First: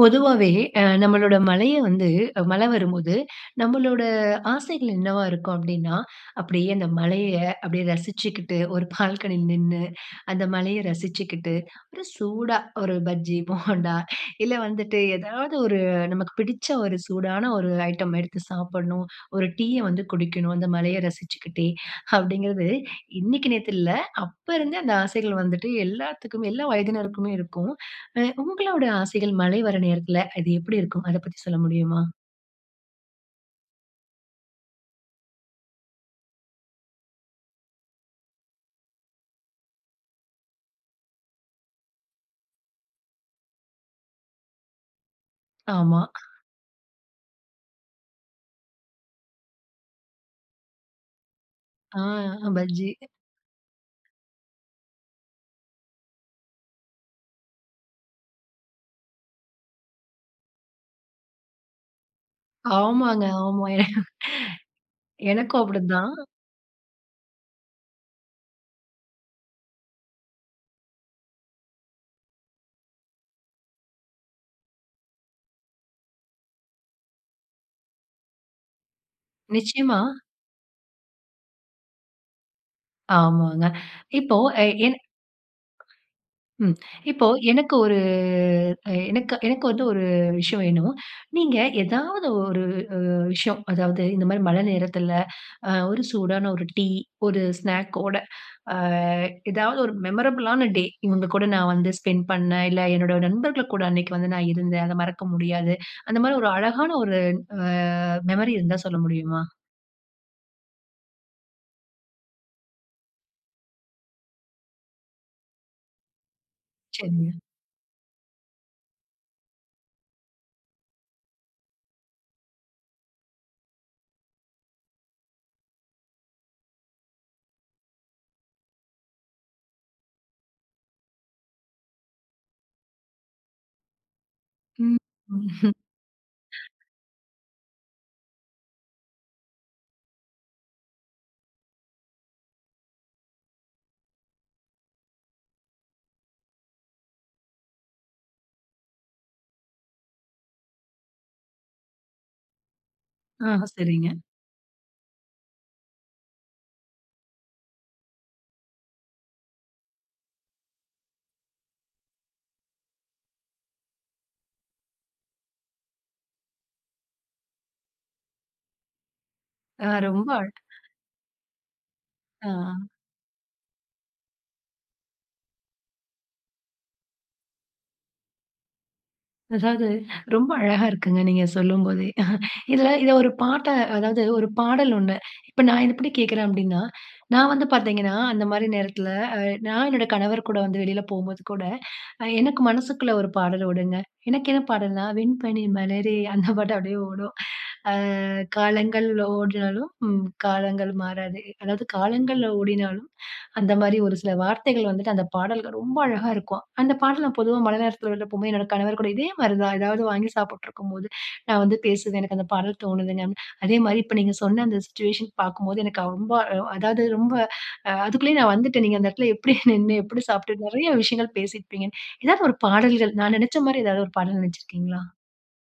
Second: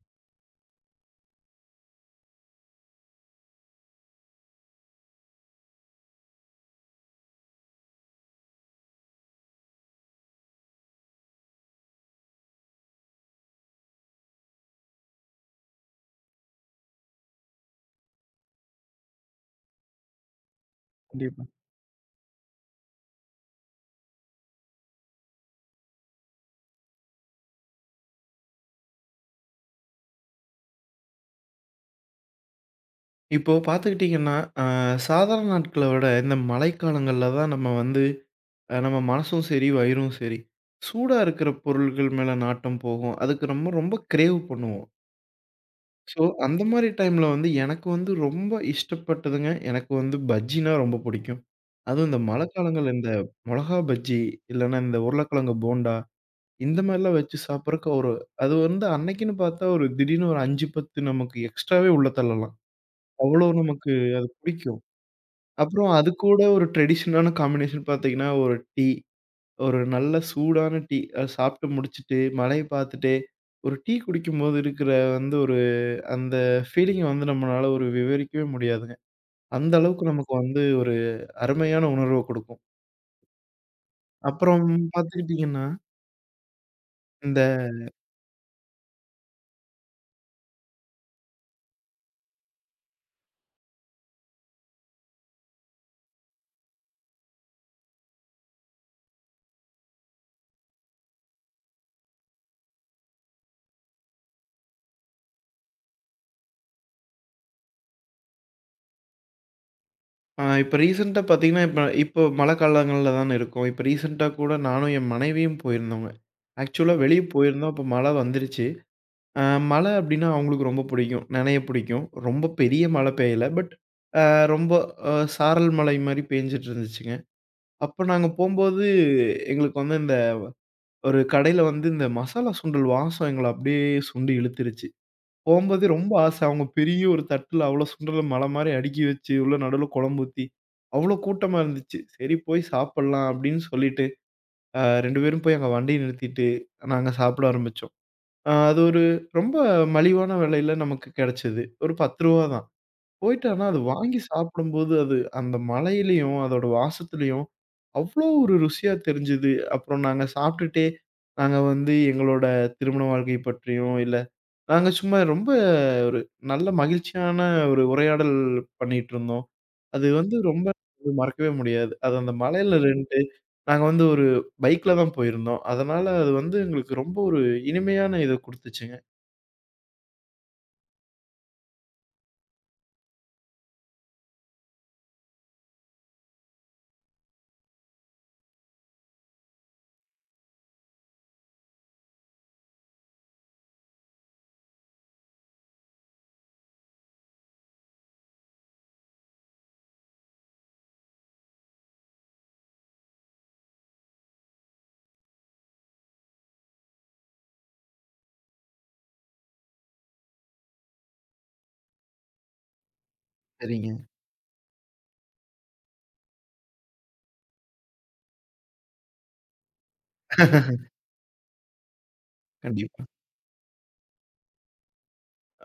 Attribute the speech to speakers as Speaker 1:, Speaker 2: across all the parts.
Speaker 1: பொதுவாவே நம்மளோட மலைய வந்து மழை வரும்போது, நம்மளோட ஆசைகள் என்னவா இருக்கும் அப்டின்னா, அப்டியே அந்த மலைய அப்டியே ரசிச்சுக்கிட்டு, ஒரு பால்கனில நின்னு, அந்த மலைய ரசிச்சுக்கிட்டு, ஒரு சூடா ஒரு பஜ்ஜி, போண்டா இல்ல வந்துட்டு ஏதாவது ஒரு நமக்கு பிடிச்ச ஒரு சூடான ஒரு ஐட்டம் எடுத்து சாப்பிடணும். ஒரு டீய வந்து குடிக்கணும், அந்த மலைய
Speaker 2: கண்டிப்பா.
Speaker 1: ரசிச்சுக்கிட்டே அப்டிங்கிறது, இன்னைக்கு நேத்து இல்ல. அப்ப இருந்தே அந்த ஆசைகள் வந்துட்டு எல்லாத்துக்குமே எல்லா வயதினருக்குமே இருக்கும். உங்களோட ஆசைகள் மழை வர நேரத்துல அது எப்படி இருக்கும்? அத பத்தி சொல்ல முடியுமா?
Speaker 2: இப்போ பார்த்துக்கிட்டீங்கன்னா, அ சாதாரண நாட்கள விட இந்த மழைக்காலங்கள்ல தான் நம்ம வந்து நம்ம மனசும் சரி, வயிறும் சரி, சூடா இருக்கிற பொருள்கள் மேல நாட்டம் போகும். அதுக்கு நம்ம ரொம்ப கிரேவ் பண்ணுவோம்.
Speaker 1: ஆமா.
Speaker 2: ஸோ, அந்த மாரி டைம்ல வந்து எனக்கு வந்து ரொம்ப இஷ்டப்பட்டதுங்க, எனக்கு வந்து பஜ்ஜின்னா ரொம்ப புடிக்கும். அதுவும் இந்த
Speaker 1: ஆ பஜ்ஜி.
Speaker 2: மழைக்காலங்கள்ல இந்த மொளகா பஜ்ஜி, இல்லன்னா இந்த உருளைக்கிழங்கு போண்டா, இந்த மாரிலாம் வச்சு சாப்பிடறக்கு ஒரு அது வந்து அன்னைக்குன்னு பார்த்தா ஒரு திடீர்னு ஒரு 5, 10 நமக்கு எக்ஸ்ட்ராவே உள்ள தள்ளலாம்.
Speaker 1: ஆமாங்க,
Speaker 2: அவ்வளோ
Speaker 1: ஆமா.
Speaker 2: நமக்கு அது பிடிக்கும்.
Speaker 1: எனக்கும்
Speaker 2: அப்புறம் அது
Speaker 1: அப்படிதான்.
Speaker 2: கூட ஒரு ட்ரெடிஷனான காம்பினேஷன் பார்த்தீங்கன்னா, ஒரு டீ. ஒரு நல்ல சூடான டீ. அத சாப்ட்டு முடிச்சுட்டு, மலைய பார்த்துட்டே, ஒரு டீ குடிக்கும்போது இருக்கிற வந்து ஒரு அந்த ஃபீலிங்க வந்து நம்மளால ஒரு விவரிக்கவே முடியாதுங்க. அந்த
Speaker 1: நிச்சயமா.
Speaker 2: அளவுக்கு நமக்கு வந்து ஒரு அருமையான உணர்வ குடுக்கும்.
Speaker 1: ஆமாங்க. இப்போ அ
Speaker 2: அப்புறம்
Speaker 1: என்
Speaker 2: பார்த்துக்கிட்டீங்கன்னா,
Speaker 1: ம். இப்போ
Speaker 2: இந்த
Speaker 1: எனக்கு ஒரு எனக்கு எனக்கு வந்து ஒரு விஷயம் வேணும். நீங்க ஏதாவது ஒரு விஷயம், அதாவது இந்த மாரி மழை நேரத்துல, ஒரு சூடான ஒரு டீ, ஒரு ஸ்நாக்கோட அ ஏதாவது ஒரு மெமரபிளான டே இவங்க கூட நான் வந்து ஸ்பெண்ட் பண்ணேன். இல்ல என்னோட நண்பர்கள் கூட அன்னைக்கு வந்து நான் இருந்தேன். அத மறக்க முடியாது. அந்த மாரி ஒரு அழகான ஒரு அ மெமரி இருந்தா சொல்ல முடியுமா?
Speaker 2: இப்ப ரீசென்ட்டா பார்த்தீங்கன்னா, இப்போ மழை காலங்கள்ல தான இருக்கோம். இப்ப ரீசென்ட்டா கூட நானும் என் மனைவியும் போயிருந்தோங்க. ஆக்சுவலா வெளிய
Speaker 1: சரிங்க.
Speaker 2: போயிருந்தோம். அப்ப மழை வந்துருச்சு. அ மழை அப்டின்னா அவங்களுக்கு ரொம்ப புடிக்கும். நனைய புடிக்கும். ரொம்ப பெரிய மழை பெய்யல. பட் அ ரொம்ப அ சாரல் மழை மாரி பேஞ்சுட்டு இருந்துச்சுங்க. அப்ப நாங்க போம்போது, எங்களுக்கு வந்து இந்த ஒரு கடையில வந்து இந்த மசாலா சுண்டல் வாசம் எங்கள அப்டியே சுண்டி இழுத்துருச்சு.
Speaker 1: ம். ம்.
Speaker 2: போம்போதே ரொம்ப ஆசை. அவங்க பெரிய ஒரு தட்டுல அவ்ளோ சுண்டல மலை மாரி அடுக்கி வச்சு, உள்ள நடுவுல குழம்பு ஊத்தி, அவ்ளோ கூட்டமா இருந்துச்சு. சரி போய் சாப்படலாம் அப்டின்னு சொல்லிட்டு, 2 பேரும் போய் அங்க வண்டிய நிறுத்திட்டு, நாங்க சாப்பிட ஆரம்பிச்சோம். அ அது ஒரு ரொம்ப மலிவான விலையில நமக்கு கிடைச்சது. ஒரு ரூ. 10 தான். போயிட்டு
Speaker 1: ஆ
Speaker 2: ஆனா அது
Speaker 1: சரிங்க.
Speaker 2: வாங்கி சாப்பிடும்போது, அது அந்த மழையிலயும், அதோட வாசத்துலயும் அவ்ளோ ஒரு ருசியா தெரிஞ்சது. அப்புறம் நாங்க சாப்பிட்டுட்டே, நாங்க வந்து எங்களோட திருமண வாழ்க்கை பற்றியும், இல்ல நாங்க சும்மா ரொம்ப ஒரு நல்ல மகிழ்ச்சியான ஒரு உரையாடல் பண்ணிட்டுருந்தோம்.
Speaker 1: ஆ
Speaker 2: அது
Speaker 1: ரொம்ப
Speaker 2: வந்து
Speaker 1: அழ
Speaker 2: ரொம்ப மறக்கவே முடியாது. அது அந்த
Speaker 1: ஆ.
Speaker 2: மலையில 2 நாங்க வந்து ஒரு பைக்ல தான் போயிருந்தோம். அதனால அது வந்து எங்களுக்கு ரொம்ப ஒரு இனிமையான இத குடுத்துச்சுங்க.
Speaker 1: அதாவது ரொம்ப அழகா இருக்குங்க நீங்க சொல்லும்போதே. இதுல இத ஒரு பாட்டா அதாவது ஒரு பாடல் ஒண்ணு. இப்ப நான் எப்படி கேட்கிறேன் அப்படின்னா, நான் வந்து பார்த்தீங்கன்னா, அந்த மாரி நேரத்துல அ நான் என்னோட கணவர் கூட வந்து வெளியில போம்போது கூட, எனக்கு மனசுக்குள்ள ஒரு பாடல் ஓடுங்க. எனக்கு என்ன பாடல்னா, "வெண்பனி மலரே" அந்த பாட்டு அப்படியே ஓடும். அ காலங்கள் ஓடினாலும், காலங்கள் மாறாது. அதாவது காலங்கள் ஓடினாலும் அந்த மாரி ஒரு சில வார்த்தைகள் வந்துட்டு அந்த பாடல்கள் ரொம்ப அழகா இருக்கும். அந்த பாடல் நான் பொதுவா மழை நேரத்துல வெளில போம்போது என்னோட கணவர் கூட இதே மாரி தான். ஏதாவது வாங்கி சாப்பிட்டுருக்கும்போது, நான் வந்து பேசுவேன். எனக்கு அந்த பாடல் தோணுதுங்க. அதே
Speaker 2: சரிங்க.
Speaker 1: மாரி இப்ப நீங்க சொன்ன அந்த சிச்சுவேஷன் பார்க்கும்போது எனக்கு ரொம்ப அதாவது ரொம்ப அதுக்குள்ளேயே நான் வந்துட்டேன். நீங்க அந்த இடத்துல எப்படி நின்னு, எப்படி சாப்பிட்டு நெறைய விஷயங்கள் பேசியிருப்பீங்க. ஏதாவது ஒரு
Speaker 2: கண்டிப்பா.
Speaker 1: பாடல்கள் நான் நெனச்ச மாரி ஏதாவது ஒரு பாடல் நெனச்சிருக்கீங்களா?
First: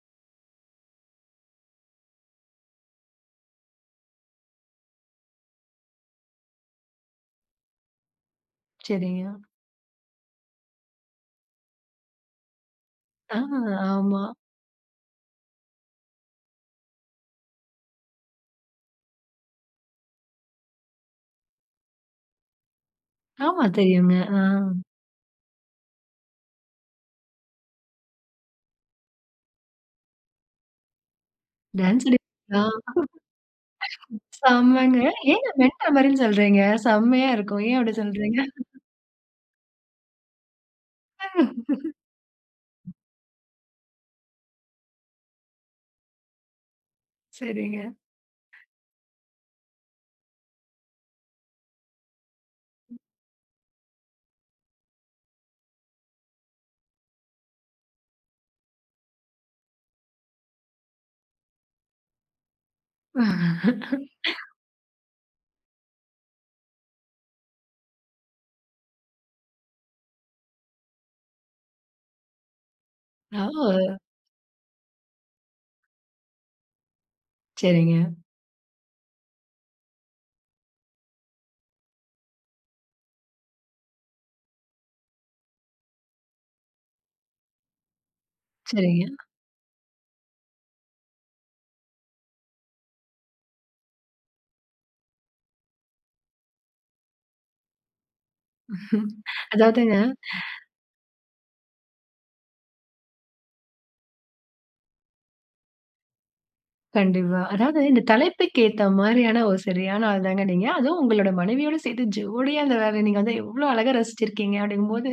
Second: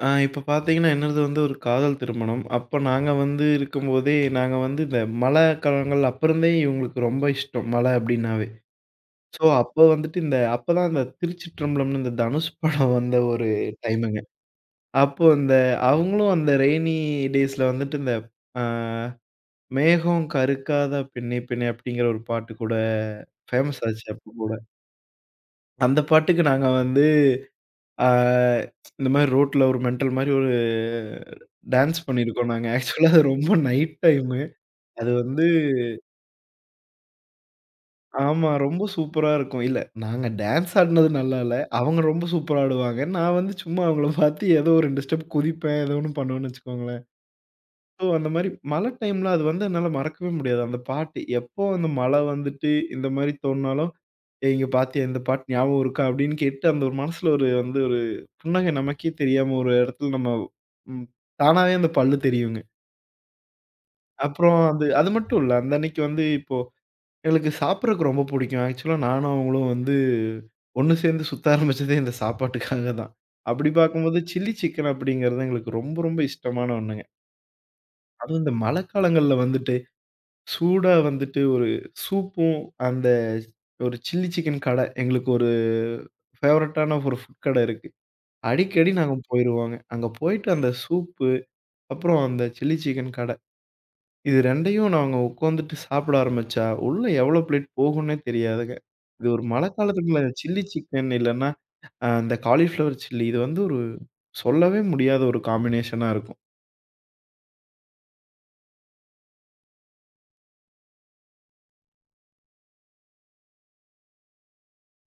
Speaker 2: இப்ப பார்த்தீங்கன்னா, என்னது வந்து ஒரு காதல் திருமணம். அப்ப நாங்க வந்து இருக்கும்போதே, நாங்க வந்து இந்த மலை காலங்கள் அப்பருந்தே இவங்களுக்கு ரொம்ப இஷ்டம். மலை அப்டின்னாவே.
Speaker 1: சரிங்க.
Speaker 2: ஸோ, அப்ப வந்துட்டு இந்த அப்பதான் இந்த திருச்சிற்றம்பலம்னு இந்த தனுஷ் படம் வந்த
Speaker 1: ஆ
Speaker 2: ஒரு டைமுங்க.
Speaker 1: ஆமா.
Speaker 2: அப்போ இந்த அவங்களும் அந்த ரெய்னி டேஸ்ல வந்துட்டு இந்த ஆ "மேகம் கருக்காத பெண்ணே பெண்ணே" அப்டிங்கிற ஒரு பாட்டு கூட
Speaker 1: ஆமா
Speaker 2: ஃபேமஸ் ஆச்சு
Speaker 1: தெரியுங்க. ஆ
Speaker 2: அப்போ. அந்த பாட்டுக்கு நாங்க வந்து ஆ இந்த மாரி ரோட்ல ஒரு மெண்டல் மாரி ஒரு
Speaker 1: டான்ஸ்
Speaker 2: டான்ஸ்
Speaker 1: ஆடி
Speaker 2: பண்ணியிருக்கோம் நாங்க. ஆக்சுவலா அது ரொம்ப நைட் டைமு.
Speaker 1: செம்மங்க.
Speaker 2: அது வந்து
Speaker 1: ஏங்க மென்டல் மாரின்னு சொல்றீங்க? செம்மையா இருக்கும். ஏன் அப்படி சொல்றீங்க?
Speaker 2: ஆமா. ரொம்ப சூப்பரா இருக்கும். இல்ல, நாங்க டான்ஸ் ஆடுனது நல்லா இல்ல. அவங்க ரொம்ப சூப்பரா ஆடுவாங்க. நான் வந்து சும்மா அவங்கள பார்த்து ஏதோ ஒரு 2 ஸ்டெப் குதிப்பேன். ஏதோ ஒண்ணு பண்ணுவேன்னு வச்சுக்கோங்களேன்.
Speaker 1: சரிங்க.
Speaker 2: ஸோ அந்த மாரி மழை டைம்ல அது வந்து என்னால மறக்கவே முடியாது. அந்த பாட்டு எப்போ அந்த மழை வந்துட்டு இந்த மாரி தோணுனாலும், "ஏய் இங்க பாத்தியா இந்த பாட்டு ஞாபகம் இருக்கா?" அப்படின்னு கேட்டு அந்த ஒரு மனசுல ஒரு வந்து ஒரு புன்னகை நமக்கே தெரியாம ஒரு இடத்துல நம்ம ம் தானாவே அந்த பல்லு தெரியுங்க. அப்புறம் அது அது மட்டும் இல்ல. அந்த அன்னைக்கு வந்து இப்போ எங்களுக்கு சாப்பிடறக்கு ரொம்ப புடிக்கும். ஆக்சுவலா நானும் அவங்களும் வந்து ஒண்ணு சேர்ந்து சுத்த ஆரம்பிச்சதே இந்த சாப்பாட்டுக்காக தான். அப்படி
Speaker 1: ஓ!
Speaker 2: பார்க்கும்போது சில்லி சிக்கன் அப்படிங்கிறது எங்களுக்கு ரொம்ப ரொம்ப இஷ்டமான ஒண்ணுங்க.
Speaker 1: சரிங்க,
Speaker 2: அதுவும் இந்த மழைக்காலங்கள்ல வந்துட்டு சூடா வந்துட்டு ஒரு சூப்பும், அந்த ஒரு சில்லி சிக்கன் கட. எங்களுக்கு ஒரு ஃபேவரட்டான ஒரு ஃபுட் கட இருக்கு. அடிக்கடி
Speaker 1: சரிங்க.
Speaker 2: நாங்க போயிருவோங்க. அங்க போயிட்டு அந்த சூப்பு, அப்புறம் அந்த சில்லி சிக்கன் கட. இது 2யும் நாங்க உட்காந்துட்டு சாப்பிட ஆரம்பிச்சா, உள்ள எவ்வளோ பிளேட் போகும்னே தெரியாதுங்க. இது ஒரு
Speaker 1: அதாவதுங்க
Speaker 2: மழைக்காலத்துக்குள்ள சில்லி சிக்கன் இல்லன்னா, இந்த காலிஃப்ளவர் சில்லி இது வந்து ஒரு சொல்லவே முடியாத ஒரு காம்பினேஷனா இருக்கும்.
Speaker 1: கண்டிப்பா. அதாவது இந்த தலைப்புக்கு ஏத்த மாரியான ஒரு சரியான ஆள் தாங்க நீங்க. அதுவும் உங்களோட மனைவியோட சேர்த்து ஜோடியா அந்த வேலைய நீங்க வந்து எவ்வளோ அழகா ரசிச்சிருக்கீங்க அப்படிங்கும்போது,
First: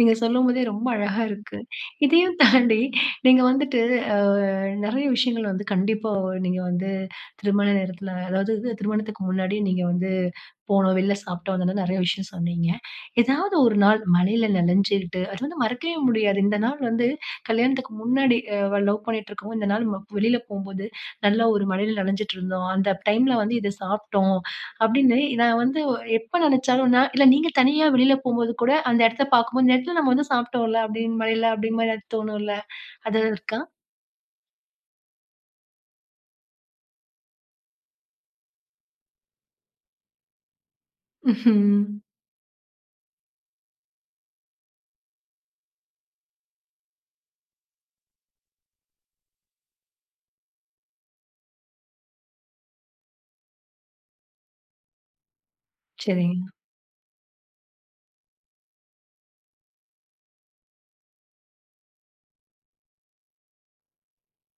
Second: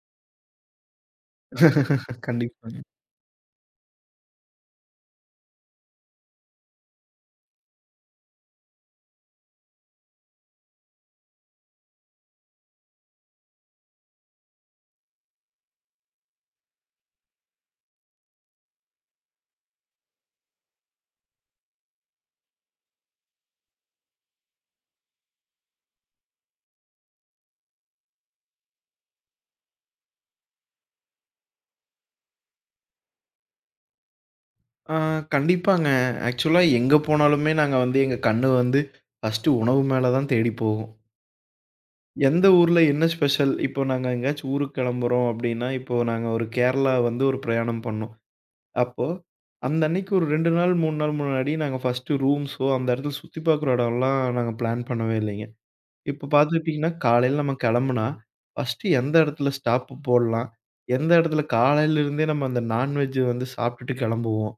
Speaker 1: நீங்க சொல்லும்போதே ரொம்ப அழகா இருக்கு. இதையும்
Speaker 2: கண்டிப்பா.
Speaker 1: தாண்டி நீங்க வந்துட்டு அ நெறைய விஷயங்கள் வந்து கண்டிப்பா நீங்க வந்து திருமண நேரத்துல, அதாவது இது திருமணத்துக்கு முன்னாடி நீங்க வந்து போனோம், வெளில சாப்பிட்டோம். அந்த மாரி நெறைய விஷயம் சொன்னீங்க. ஏதாவது ஒரு நாள் மழையில நனஞ்சுகிட்டு, அது வந்து மறக்கவே முடியாது. இந்த நாள் வந்து கல்யாணத்துக்கு முன்னாடி லவ் பண்ணிட்டு இருக்கும்போது, இந்த நாள் வெளில போம்போது, நல்லா ஒரு மழையில நனஞ்சுட்டு இருந்தோம். அந்த டைம்ல வந்து இத சாப்பிட்டோம் அப்படின்னு நான் வந்து எப்ப நெனச்சாலும் நான் இல்ல நீங்க தனியா வெளில போம்போது கூட அந்த இடத்த பார்க்கும்போது, இந்த இடத்துல நம்ம வந்து சாப்பிட்டோம்ல அப்படின்னு மழையில அப்படிங்கிற மாரி ஏதாவது தோணும்ல? அது இருக்கா?
Speaker 2: ஆ கண்டிப்பாங்க. ஆக்சுவலா எங்க போனாலுமே நாங்க வந்து எங்க கண்ணு வந்து ஃபர்ஸ்ட்டு உணவு மேல தான் தேடி போகும்.
Speaker 1: ம்ஹ்ம்.
Speaker 2: எந்த ஊர்ல என்ன ஸ்பெஷல்? இப்போ நாங்க எங்கேயாச்சும் ஊருக்கு கிளம்புறோம் அப்படின்னா, இப்போ நாங்க ஒரு கேரளா வந்து ஒரு பிரயாணம் பண்ணோம். அப்போ அந்த அன்னைக்கு ஒரு 2 நாள், 3 நாள் முன்னாடி நாங்க ஃபர்ஸ்ட்டு ரூம்ஸோ, அந்த இடத்துல சுத்தி பார்க்குற இடம்லாம் நாங்க பிளான் பண்ணவே இல்லைங்க. இப்போ
Speaker 1: சரிங்க.
Speaker 2: பார்த்துக்கிட்டிங்கன்னா, காலையில நம்ம கிளம்புனா, ஃபர்ஸ்ட்டு எந்த இடத்துல ஸ்டாப்பு போடலாம்? எந்த இடத்துல காலையில இருந்தே நம்ம அந்த நான்வெஜ் வந்து சாப்பிட்டுட்டு கிளம்புவோம்?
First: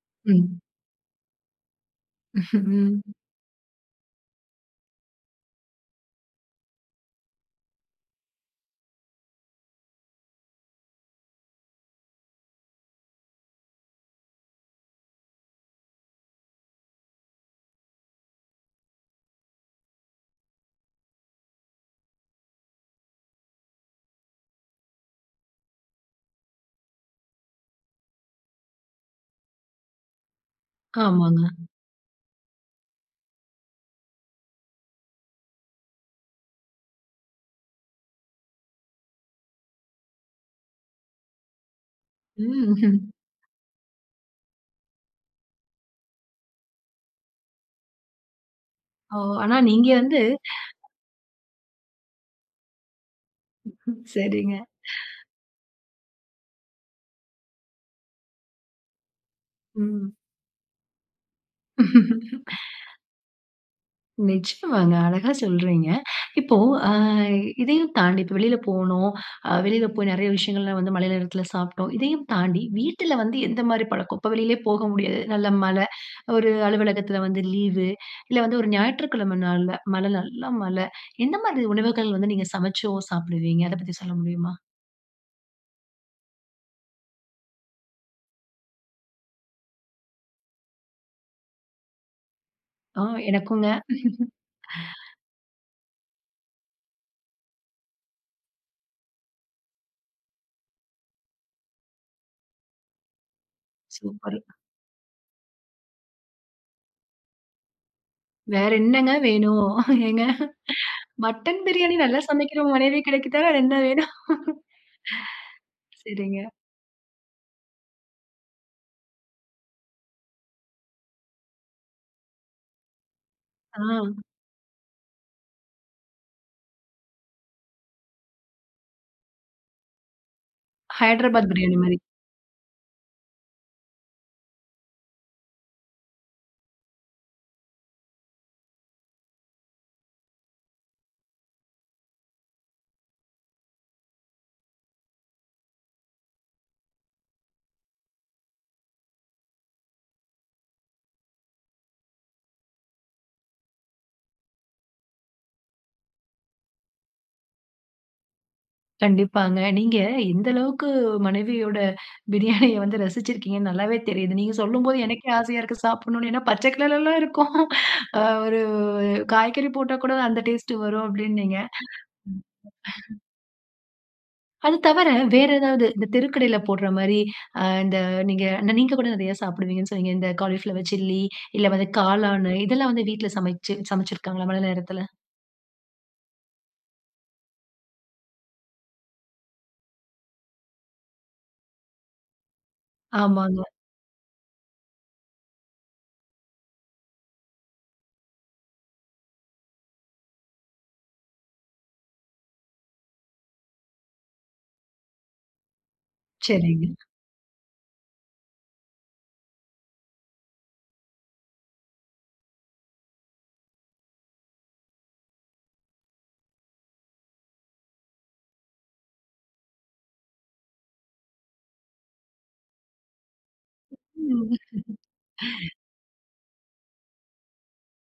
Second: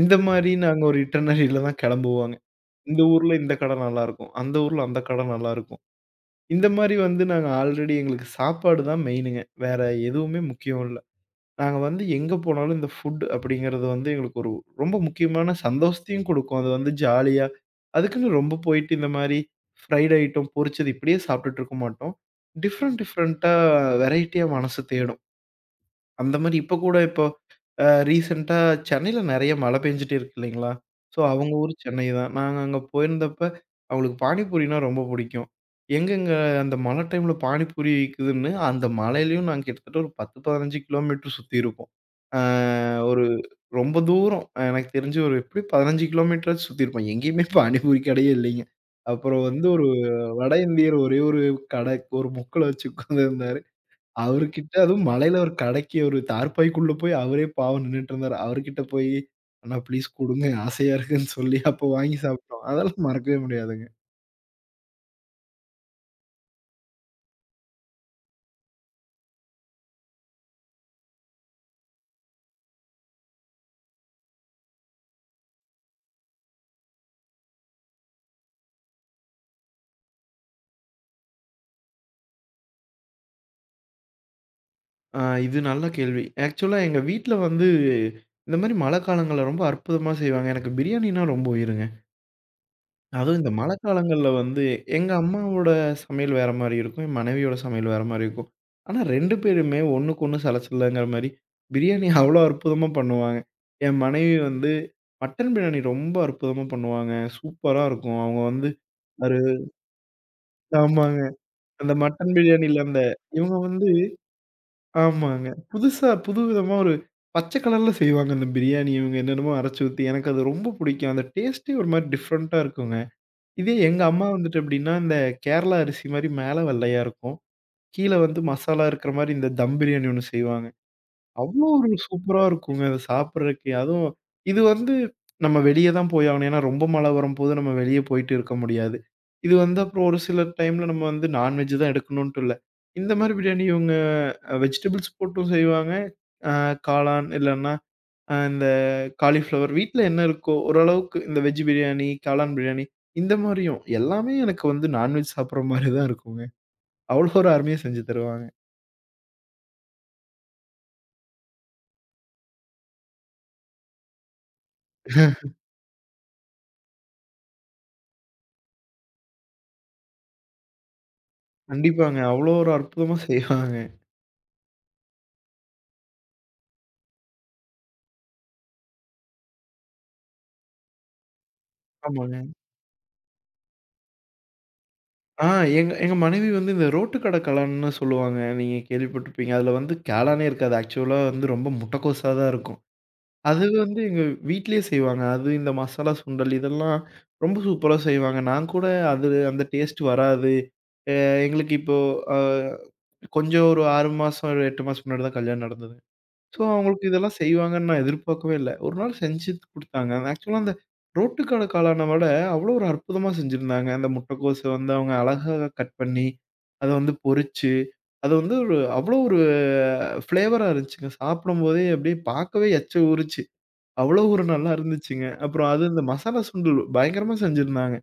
Speaker 2: இந்த மாரி
Speaker 1: ம்.
Speaker 2: நாங்க ஒரு இட்டர்னரில தான் கெளம்புவாங்க.
Speaker 1: ம்.
Speaker 2: இந்த ஊர்ல இந்த கடை நல்லாருக்கும். அந்த ஊர்ல அந்த கடை நல்லாருக்கும். இந்த மாரி வந்து நாங்க ஆல்ரெடி எங்களுக்கு சாப்பாடு தான் மெயினுங்க. வேற எதுவுமே முக்கியம் இல்ல. நாங்க வந்து எங்க போனாலும் இந்த ஃபுட் அப்படிங்கிறது வந்து எங்களுக்கு ஒரு ரொம்ப முக்கியமான சந்தோஷத்தையும் குடுக்கும். அது வந்து ஜாலியா அதுக்குன்னு ரொம்ப போயிட்டு இந்த மாரி ஃப்ரைட் ஐட்டம், பொரிச்சது இப்படியே சாப்பிட்டுட்டு இருக்க மாட்டோம். டிஃபரண்ட் டிஃபரண்ட்டா வெரைட்டியா மனசு தேடும். அந்த மாரி இப்ப கூட இப்போ ரீசென்ட்டா சென்னையில நெறைய மழை பெஞ்சுட்டு இருக்கு இல்லைங்களா? ஸோ
Speaker 1: ஆமாங்க.
Speaker 2: அவங்க ஊர் சென்னை தான். நாங்க அங்க போயிருந்தப்ப அவங்களுக்கு பானிபூரினா ரொம்ப புடிக்கும். எங்கங்க அந்த மழை டைம்ல பானிபூரி விக்குதுன்னு, அந்த மலையிலயும் நாங்க கிட்டத்தட்ட ஒரு 10, 15 கிலோமீட்டர் சுத்தியிருப்போம். ஆ
Speaker 1: ம்.
Speaker 2: ஒரு ரொம்ப தூரம் எனக்கு தெரிஞ்சு ஒரு எப்படியும் 15 கிலோமீட்டராச்சும் சுத்தியிருப்போம். எங்கேயுமே பானிபூரி கடையே இல்லைங்க.
Speaker 1: ஓ!
Speaker 2: அப்புறம்
Speaker 1: ஆனா
Speaker 2: வந்து ஒரு
Speaker 1: நீங்க வந்து
Speaker 2: வட இந்தியர் ஒரே ஒரு கடை ஒரு முக்குல வச்சு உட்கார்ந்திருந்தாரு.
Speaker 1: சரிங்க.
Speaker 2: அவருகிட்ட அதுவும் மழையில ஒரு கடைக்கு ஒரு தார்ப்பாய்க்குள்ள போய் அவரே பாவம் நின்னுட்டு இருந்தாரு. அவர்கிட்ட போய், "அண்ணா ப்ளீஸ்
Speaker 1: ம்.
Speaker 2: குடுங்க. ஆசையா இருக்குன்னு" சொல்லி அப்போ வாங்கி சாப்பிட்டோம். அதெல்லாம் மறக்கவே முடியாதுங்க.
Speaker 1: நிச்சயமாங்க. அழகா சொல்றீங்க. இப்போ அ இதையும் தாண்டி இப்ப வெளியில போனோம். வெளியில போய் நெறைய விஷயங்கள்லாம் வந்து மழை நேரத்துல சாப்பிட்டோம். இதையும் தாண்டி வீட்ல வந்து எந்த மாரி பழக்கம்? இப்ப வெளியிலே போக முடியாது. நல்ல மழை, ஒரு அலுவலகத்துல வந்து லீவு, இல்ல வந்து ஒரு ஞாயிற்றுக்கிழமை நாள்ல மழை, நல்லா மழை. எந்த மாதிரி உணவுகள் வந்து நீங்க சமைச்சோ சாப்பிடுவீங்க? அத பத்தி சொல்ல முடியுமா?
Speaker 2: ஆ இது நல்ல கேள்வி. ஆக்சுவலா எங்க வீட்ல வந்து இந்த மாரி மழை காலங்கள்ல ரொம்ப அற்புதமா செய்வாங்க. எனக்கு பிரியாணின்னா ரொம்ப உயிருங்க.
Speaker 1: ஆ
Speaker 2: அதுவும் இந்த
Speaker 1: எனக்குங்க.
Speaker 2: மழைக்காலங்கள்ல வந்து எங்க அம்மாவோட சமையல் வேற மாரி இருக்கும். என் மனைவியோட சமையல் வேற மாரி இருக்கும். ஆனா 2 பேருமே ஒண்ணுக்கு ஒண்ணு சலச்சல்லங்கிற மாரி பிரியாணி அவ்ளோ அற்புதமா பண்ணுவாங்க. என் மனைவி
Speaker 1: சூப்பர்.
Speaker 2: வந்து மட்டன் பிரியாணி ரொம்ப அற்புதமா பண்ணுவாங்க. சூப்பரா இருக்கும். அவங்க வந்து
Speaker 1: வேற என்னங்க
Speaker 2: அது
Speaker 1: வேணும்? எங்க
Speaker 2: ஆமாங்க.
Speaker 1: மட்டன்
Speaker 2: அந்த
Speaker 1: பிரியாணி நல்லா
Speaker 2: மட்டன்
Speaker 1: சமைக்கிற
Speaker 2: பிரியாணில
Speaker 1: மனைவி
Speaker 2: அந்த
Speaker 1: கிடைக்குதா?
Speaker 2: இவங்க
Speaker 1: 2
Speaker 2: வந்து
Speaker 1: வேணும்.
Speaker 2: ஆமாங்க. புதுசா
Speaker 1: சரிங்க.
Speaker 2: புதுவிதமா ஒரு பச்சை கலர்ல செய்வாங்க அந்த பிரியாணி. இவங்க என்னென்னமோ அரைச்சு ஊத்தி எனக்கு அது ரொம்ப பிடிக்கும். அந்த டேஸ்ட்டே ஒரு மாரி டிஃப்ரெண்ட்டா இருக்குங்க. இதே எங்க
Speaker 1: ஆ
Speaker 2: அம்மா வந்துட்டு எப்படின்னா, இந்த கேரளா அரிசி மாரி மேல வெள்ளையா இருக்கும். கீழ வந்து மசாலா இருக்கிற மாரி இந்த தம் பிரியாணி ஒண்ணு செய்வாங்க.
Speaker 1: ஹைதராபாத்
Speaker 2: அவ்ளோ
Speaker 1: பிரியாணி மாரி.
Speaker 2: ஒரு சூப்பரா இருக்குங்க அத சாப்பிடுறதுக்கே. அதுவும் இது வந்து நம்ம வெளிய தான் போய் ஆகணும். ஏன்னா ரொம்ப மழை வரும்போது நம்ம வெளிய போயிட்டு இருக்க முடியாது. இது வந்து அப்புறம் ஒரு சில டைம்ல நம்ம வந்து நான்வெஜ் தான் எடுக்கணுன்ட்டு இல்ல. இந்த மாரி பிரியாணி இவங்க வெஜிடபிள்ஸ் போட்டும் செய்வாங்க. அ காளான் இல்லன்னா இந்த காலிஃப்ளவர் வீட்ல என்ன இருக்கோ, ஓரளவுக்கு இந்த வெஜ் பிரியாணி, காளான் பிரியாணி இந்த மாரியும் எல்லாமே எனக்கு வந்து நான்வெஜ் சாப்பிடுற மாரி தான் இருக்குங்க. அவ்வளோ ஒரு அருமையா செஞ்சு தருவாங்க.
Speaker 1: கண்டிப்பாங்க. நீங்க எந்த அளவுக்கு மனைவியோட பிரியாணிய வந்து ரசிச்சிருக்கீங்கன்னு நல்லாவே தெரியுது. நீங்க சொல்லும்போது எனக்கே ஆசையா இருக்கு சாப்பிடணும்னு. ஏன்னா பச்சை கலர்லலாம் இருக்கும். ஒரு காய்கறி போட்டா கூட அந்த டேஸ்ட் வரும் அப்டின்னீங்க.
Speaker 2: கண்டிப்பாங்க. அவ்வளோ ஒரு அற்புதமா செய்வாங்க.
Speaker 1: அது தவிர வேற ஏதாவது இந்த தெருக்கடையில போடுற மாரி இந்த நீங்க நீங்க கூட நெறைய சாப்பிடுவீங்கன்னு சொன்னீங்க. இந்த காலிஃப்ளவர் சில்லி, இல்ல வந்து
Speaker 2: ஆமாங்க.
Speaker 1: காளானு இதெல்லாம் வந்து வீட்ல சமைச்சிருக்காங்களா மழை நேரத்துல?
Speaker 2: ஆ எங்க எங்க மனைவி வந்து இந்த ரோட்டு கட காளான்னு சொல்லுவாங்க. நீங்க கேள்விப்பட்டுருப்பீங்க. அதுல வந்து காளானே இருக்காது. ஆக்சுவலா வந்து ரொம்ப முட்டக்கோஸா தான் இருக்கும்.
Speaker 1: ஆமாங்க.
Speaker 2: அது வந்து எங்க வீட்லயே செய்வாங்க. அது இந்த மசாலா சுண்டல் இதெல்லாம் ரொம்ப சூப்பரா செய்வாங்க. நான் கூட அது அந்த டேஸ்ட் வராது. அ எங்களுக்கு இப்போ அ கொஞ்சம் ஒரு 6 மாசம், ஒரு 8 மாசம் முன்னாடி தான் கல்யாணம் நடந்தது. ஸோ,
Speaker 1: சரிங்க.
Speaker 2: அவங்களுக்கு இதெல்லாம் செய்வாங்கன்னு நான் எதிர்பார்க்கவே இல்ல. ஒரு நாள் செஞ்சு குடுத்தாங்க. ஆக்சுவலா அந்த ரோட்டு கடை காளான விட அவ்வளோ ஒரு அற்புதமா செஞ்சிருந்தாங்க. அந்த முட்டைக்கோஸ வந்து அவங்க அழகா கட் பண்ணி, அத வந்து பொரிச்சு, அது வந்து ஒரு அவ்வளோ ஒரு ஃப்ளேவரா இருந்துச்சுங்க. சாப்பிடும்போதே அப்படியே பார்க்கவே எச்ச ஊறுச்சு. அவ்வளோ ஒரு
Speaker 1: ம்.
Speaker 2: நல்லா இருந்துச்சுங்க. அப்புறம் அது இந்த மசாலா சுண்டல் பயங்கரமா செஞ்சிருந்தாங்க.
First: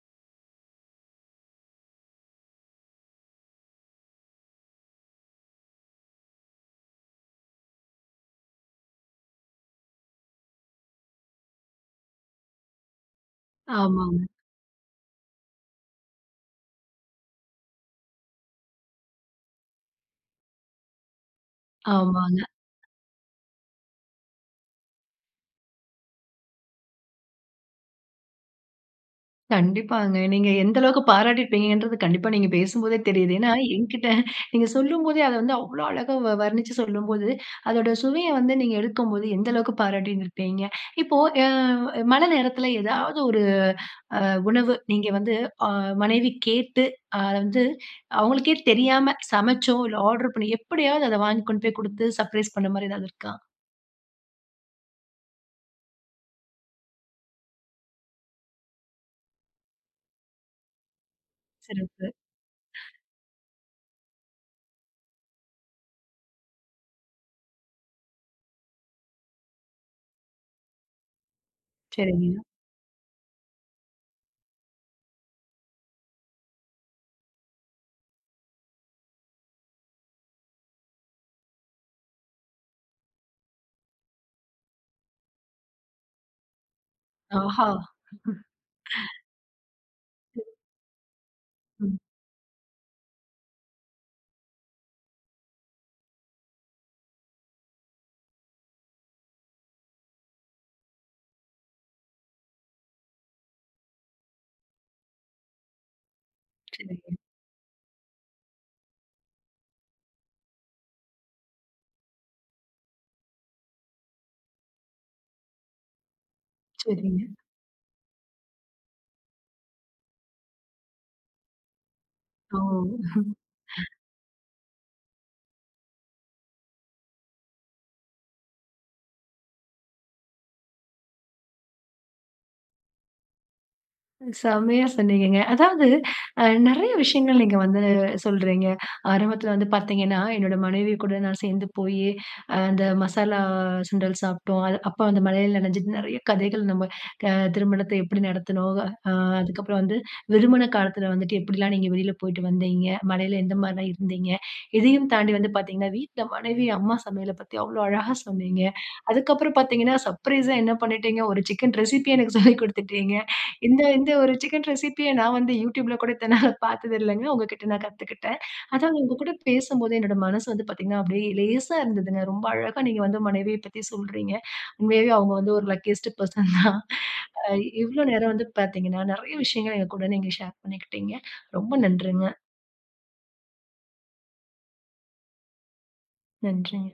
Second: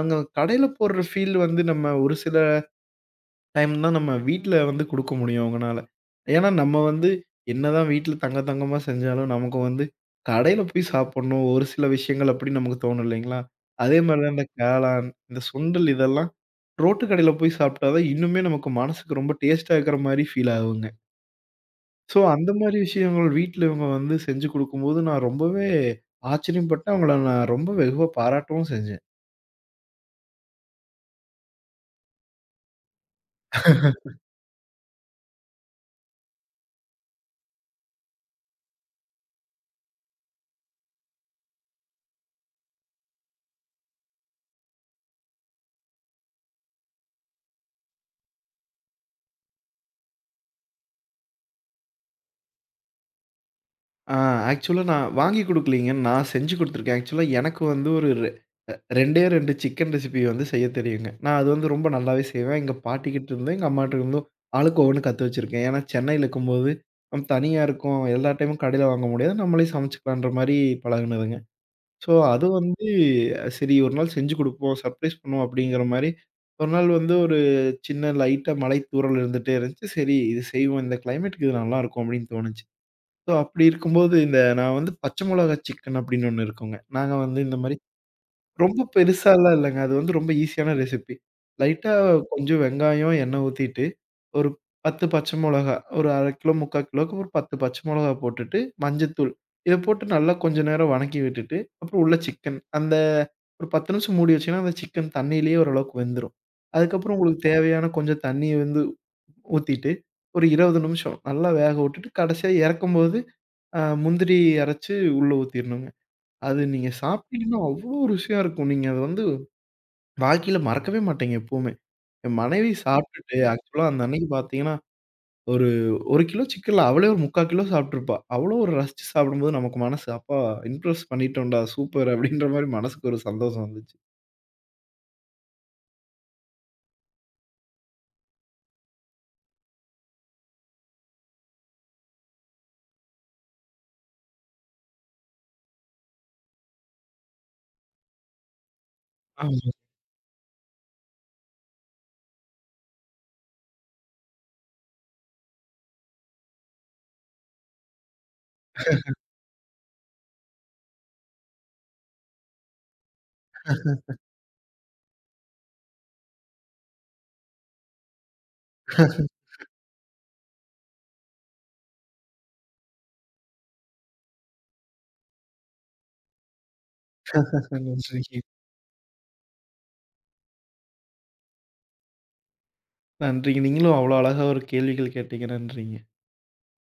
Speaker 2: அங்க கடையில போடுற ஃபீல் வந்து நம்ம ஒரு சில டைம் தான் நம்ம வீட்ல வந்து குடுக்க முடியும் அவங்கனால. ஏன்னா நம்ம வந்து என்னதான் வீட்ல தங்க தங்கமா செஞ்சாலும் நமக்கு வந்து கடையில போய் சாப்பிடணும் ஒரு சில விஷயங்கள் அப்படி நமக்கு தோணும் இல்லைங்களா? அதே
Speaker 1: ஆமாங்க,
Speaker 2: மாரி தான் இந்த காளான், இந்த சுண்டல் இதெல்லாம் ரோட்டு கடையில போய் சாப்பிட்டா தான் இன்னுமே நமக்கு மனசுக்கு ரொம்ப டேஸ்ட்டா இருக்கிற மாரி ஃபீல் ஆகுங்க. ஸோ,
Speaker 1: ஆமாங்க.
Speaker 2: அந்த மாரி விஷயங்கள் வீட்ல இவங்க வந்து செஞ்சு குடுக்கும்போது, நான் ரொம்பவே ஆச்சரியப்பட்டேன். அவங்கள நான் ரொம்ப வெகுவா பாராட்டவும் செஞ்சேன்.
Speaker 1: கண்டிப்பாங்க. நீங்க எந்த அளவுக்கு பாராட்டியிருப்பீங்கன்றது கண்டிப்பா நீங்க பேசும்போதே தெரியுது. ஏன்னா, என்கிட்ட நீங்க சொல்லும்போதே அத வந்து அவ்ளோ அழகா வர்ணிச்சு சொல்லும்போது, அதோட சுவைய வந்து நீங்க எடுக்கும்போது எந்த அளவுக்கு பாராட்டியிருப்பீங்க. இப்போ அ மழை நேரத்துல ஏதாவது ஒரு அ உணவு நீங்க வந்து அ மனைவி கேட்டு அத வந்து அவங்களுக்கே தெரியாம சமைச்சோ, இல்ல ஆர்டர் பண்ணி எப்படியாவது அத வாங்கி கொண்டு போய் குடுத்து சர்ப்ரைஸ் பண்ண மாரி ஏதாவது இருக்கா?
Speaker 2: ஆ ஆக்சுவலா நான் வாங்கி குடுக்கலீங்க. நான் செஞ்சு குடுத்துருக்கேன். ஆக்சுவலா எனக்கு வந்து ஒரு ரெ அ 2டே 2 சிக்கன் ரெசிபி வந்து செய்ய தெரியுங்க. நான் அது வந்து ரொம்ப
Speaker 1: சிறப்பு.
Speaker 2: நல்லாவே செய்வேன். எங்க பாட்டிக்கிட்ட இருந்தும், எங்க அம்மாட்ட இருந்தும் ஆளுக்கு ஒவ்வொன்னு கத்து வச்சிருக்கேன். ஏன்னா சென்னையில இருக்கும்போது, நம்ம தனியா இருக்கோம். எல்லா டைமும் கடையில வாங்க முடியாது. நம்மளே சமைச்சுக்கலான்ற மாரி பழகுனதுங்க. ஸோ,
Speaker 1: சரிங்க.
Speaker 2: அது வந்து சரி ஒரு நாள் செஞ்சு குடுப்போம், சர்ப்ரைஸ் பண்ணுவோம் அப்படிங்கிற மாரி, ஒரு நாள் வந்து ஒரு சின்ன லைட்டா மழை தூறல் இருந்துட்டே இருந்துச்சு. சரி இது செய்வோம். இந்த கிளைமேட்டுக்கு இது நல்லாருக்கும் அப்படின்னு தோணுச்சு. ஸோ, அப்படி இருக்கும்போது இந்த நான் வந்து பச்சை மொளகா சிக்கன் அப்படின்னு ஒண்ணு இருக்குங்க. நாங்க வந்து இந்த
Speaker 1: ஆஹா!
Speaker 2: மாரி ரொம்ப பெருசாலாம் இல்லங்க. அது வந்து ரொம்ப ஈஸியான ரெசிபி. லைட்டா
Speaker 1: ம்.
Speaker 2: கொஞ்சம் வெங்காயம், எண்ணெய் ஊத்திட்டு, ஒரு 10 பச்சை மொளகா, ஒரு 1/2 கிலோ, 3/4 கிலோவுக்கு ஒரு 10 பச்சை மொளகா போட்டுட்டு, மஞ்சத்தூள் இத போட்டு நல்லா கொஞ்ச நேரம் வணக்கி விட்டுட்டு, அப்புறம் உள்ள சிக்கன் அந்த ஒரு 10 நிமிஷம் மூடி வச்சீங்கன்னா, அந்த சிக்கன் தண்ணியிலேயே ஓரளவுக்கு வெந்துரும்.
Speaker 1: சரிங்க,
Speaker 2: அதுக்கப்புறம் உங்களுக்கு தேவையான கொஞ்சம் தண்ணிய வந்து ஊத்திட்டு, ஒரு 20 நிமிஷம் நல்லா வேக விட்டுட்டு, கடைசியா இறக்கும்போது முந்திரி அரைச்சு உள்ள ஊத்திரணுங்க. அது நீங்க
Speaker 1: சரிங்க.
Speaker 2: சாப்பிட்டீங்கன்னா, அவ்ளோ ருசியா இருக்கும். நீங்க அத வந்து வாழ்க்கையில மறக்கவே மாட்டேங்க எப்பவுமே. என்
Speaker 1: ஓ!
Speaker 2: மனைவி சாப்பிட்டுட்டு ஆக்சுவலா அந்த அன்னைக்கு பார்த்தீங்கன்னா, ஒரு 1 கிலோ சிக்கன்ல அவளே ஒரு 3/4 கிலோ சாப்பிட்டுருப்பா. அவ்வளோ ஒரு ரசிச்சு சாப்பிடும்போது நமக்கு மனசு அப்பா இம்ப்ரெஸ் பண்ணிட்டோம்டா சூப்பர் அப்படின்ற மாரி மனசுக்கு ஒரு சந்தோஷம் வந்துச்சு.
Speaker 1: செம்மையா சொன்னீங்கங்க. அதாவது நெறைய விஷயங்கள் நீங்க வந்து சொல்றீங்க. ஆரம்பத்துல வந்து பாத்தீங்கன்னா, என்னோட மனைவி கூட நான் சேர்ந்து போயி, அந்த மசாலா சுண்டல் சாப்பிட்டோம். அது அப்ப அந்த மழையில நனைஞ்சிட்டு நெறைய கதைகள் நம்ம க திருமணத்தை எப்படி நடத்தினோம். அ
Speaker 2: ஆமா.
Speaker 1: அதுக்கப்புறம் வந்து விருமண காலத்துல வந்துட்டு எப்படிலாம் நீங்க வெளியில போயிட்டு வந்தீங்க, மழையில எந்த மாரிலாம் இருந்தீங்க. இதையும் தாண்டி வந்து பாத்தீங்கன்னா, வீட்ல மனைவி, அம்மா சமையல பத்தி அவ்ளோ அழகா சொன்னீங்க. அதுக்கப்புறம் பாத்தீங்கன்னா, சர்ப்ரைஸா என்ன பண்ணிட்டீங்க, ஒரு சிக்கன் ரெசிபிய எனக்கு சொல்லிக் குடுத்துட்டீங்க. இந்த இந்த ஒரு சிக்கன் ரெசிபிய நான் வந்து YouTubeல கூட இத்தனால பார்த்தது இல்லங்க. உங்ககிட்ட நான் கத்துக்கிட்டேன். அதான் உங்க கூட பேசும்போது என்னோட மனசு வந்து பார்த்தீங்கன்னா, அப்படியே லேசா இருந்ததுங்க. ரொம்ப அழகா நீங்க வந்து மனைவிய பத்தி சொல்றீங்க. உண்மையாவே அவங்க வந்து ஒரு லக்கியஸ்ட் பெர்சன் தான். அ
Speaker 2: கண்டிப்பா.
Speaker 1: இவ்ளோ நேரம் வந்து
Speaker 2: நன்றிங்க.
Speaker 1: பார்த்தீங்கன்னா, நெறைய விஷயங்கள் எங்க கூட நீங்க ஷேர் பண்ணிக்கிட்டீங்க. ரொம்ப நன்றிங்க.
Speaker 2: நன்றிங்க. நீங்களும் அவ்வளோ அழகா ஒரு கேள்விகள் கேட்டீங்க. நன்றிங்க.
Speaker 1: நன்றிங்க.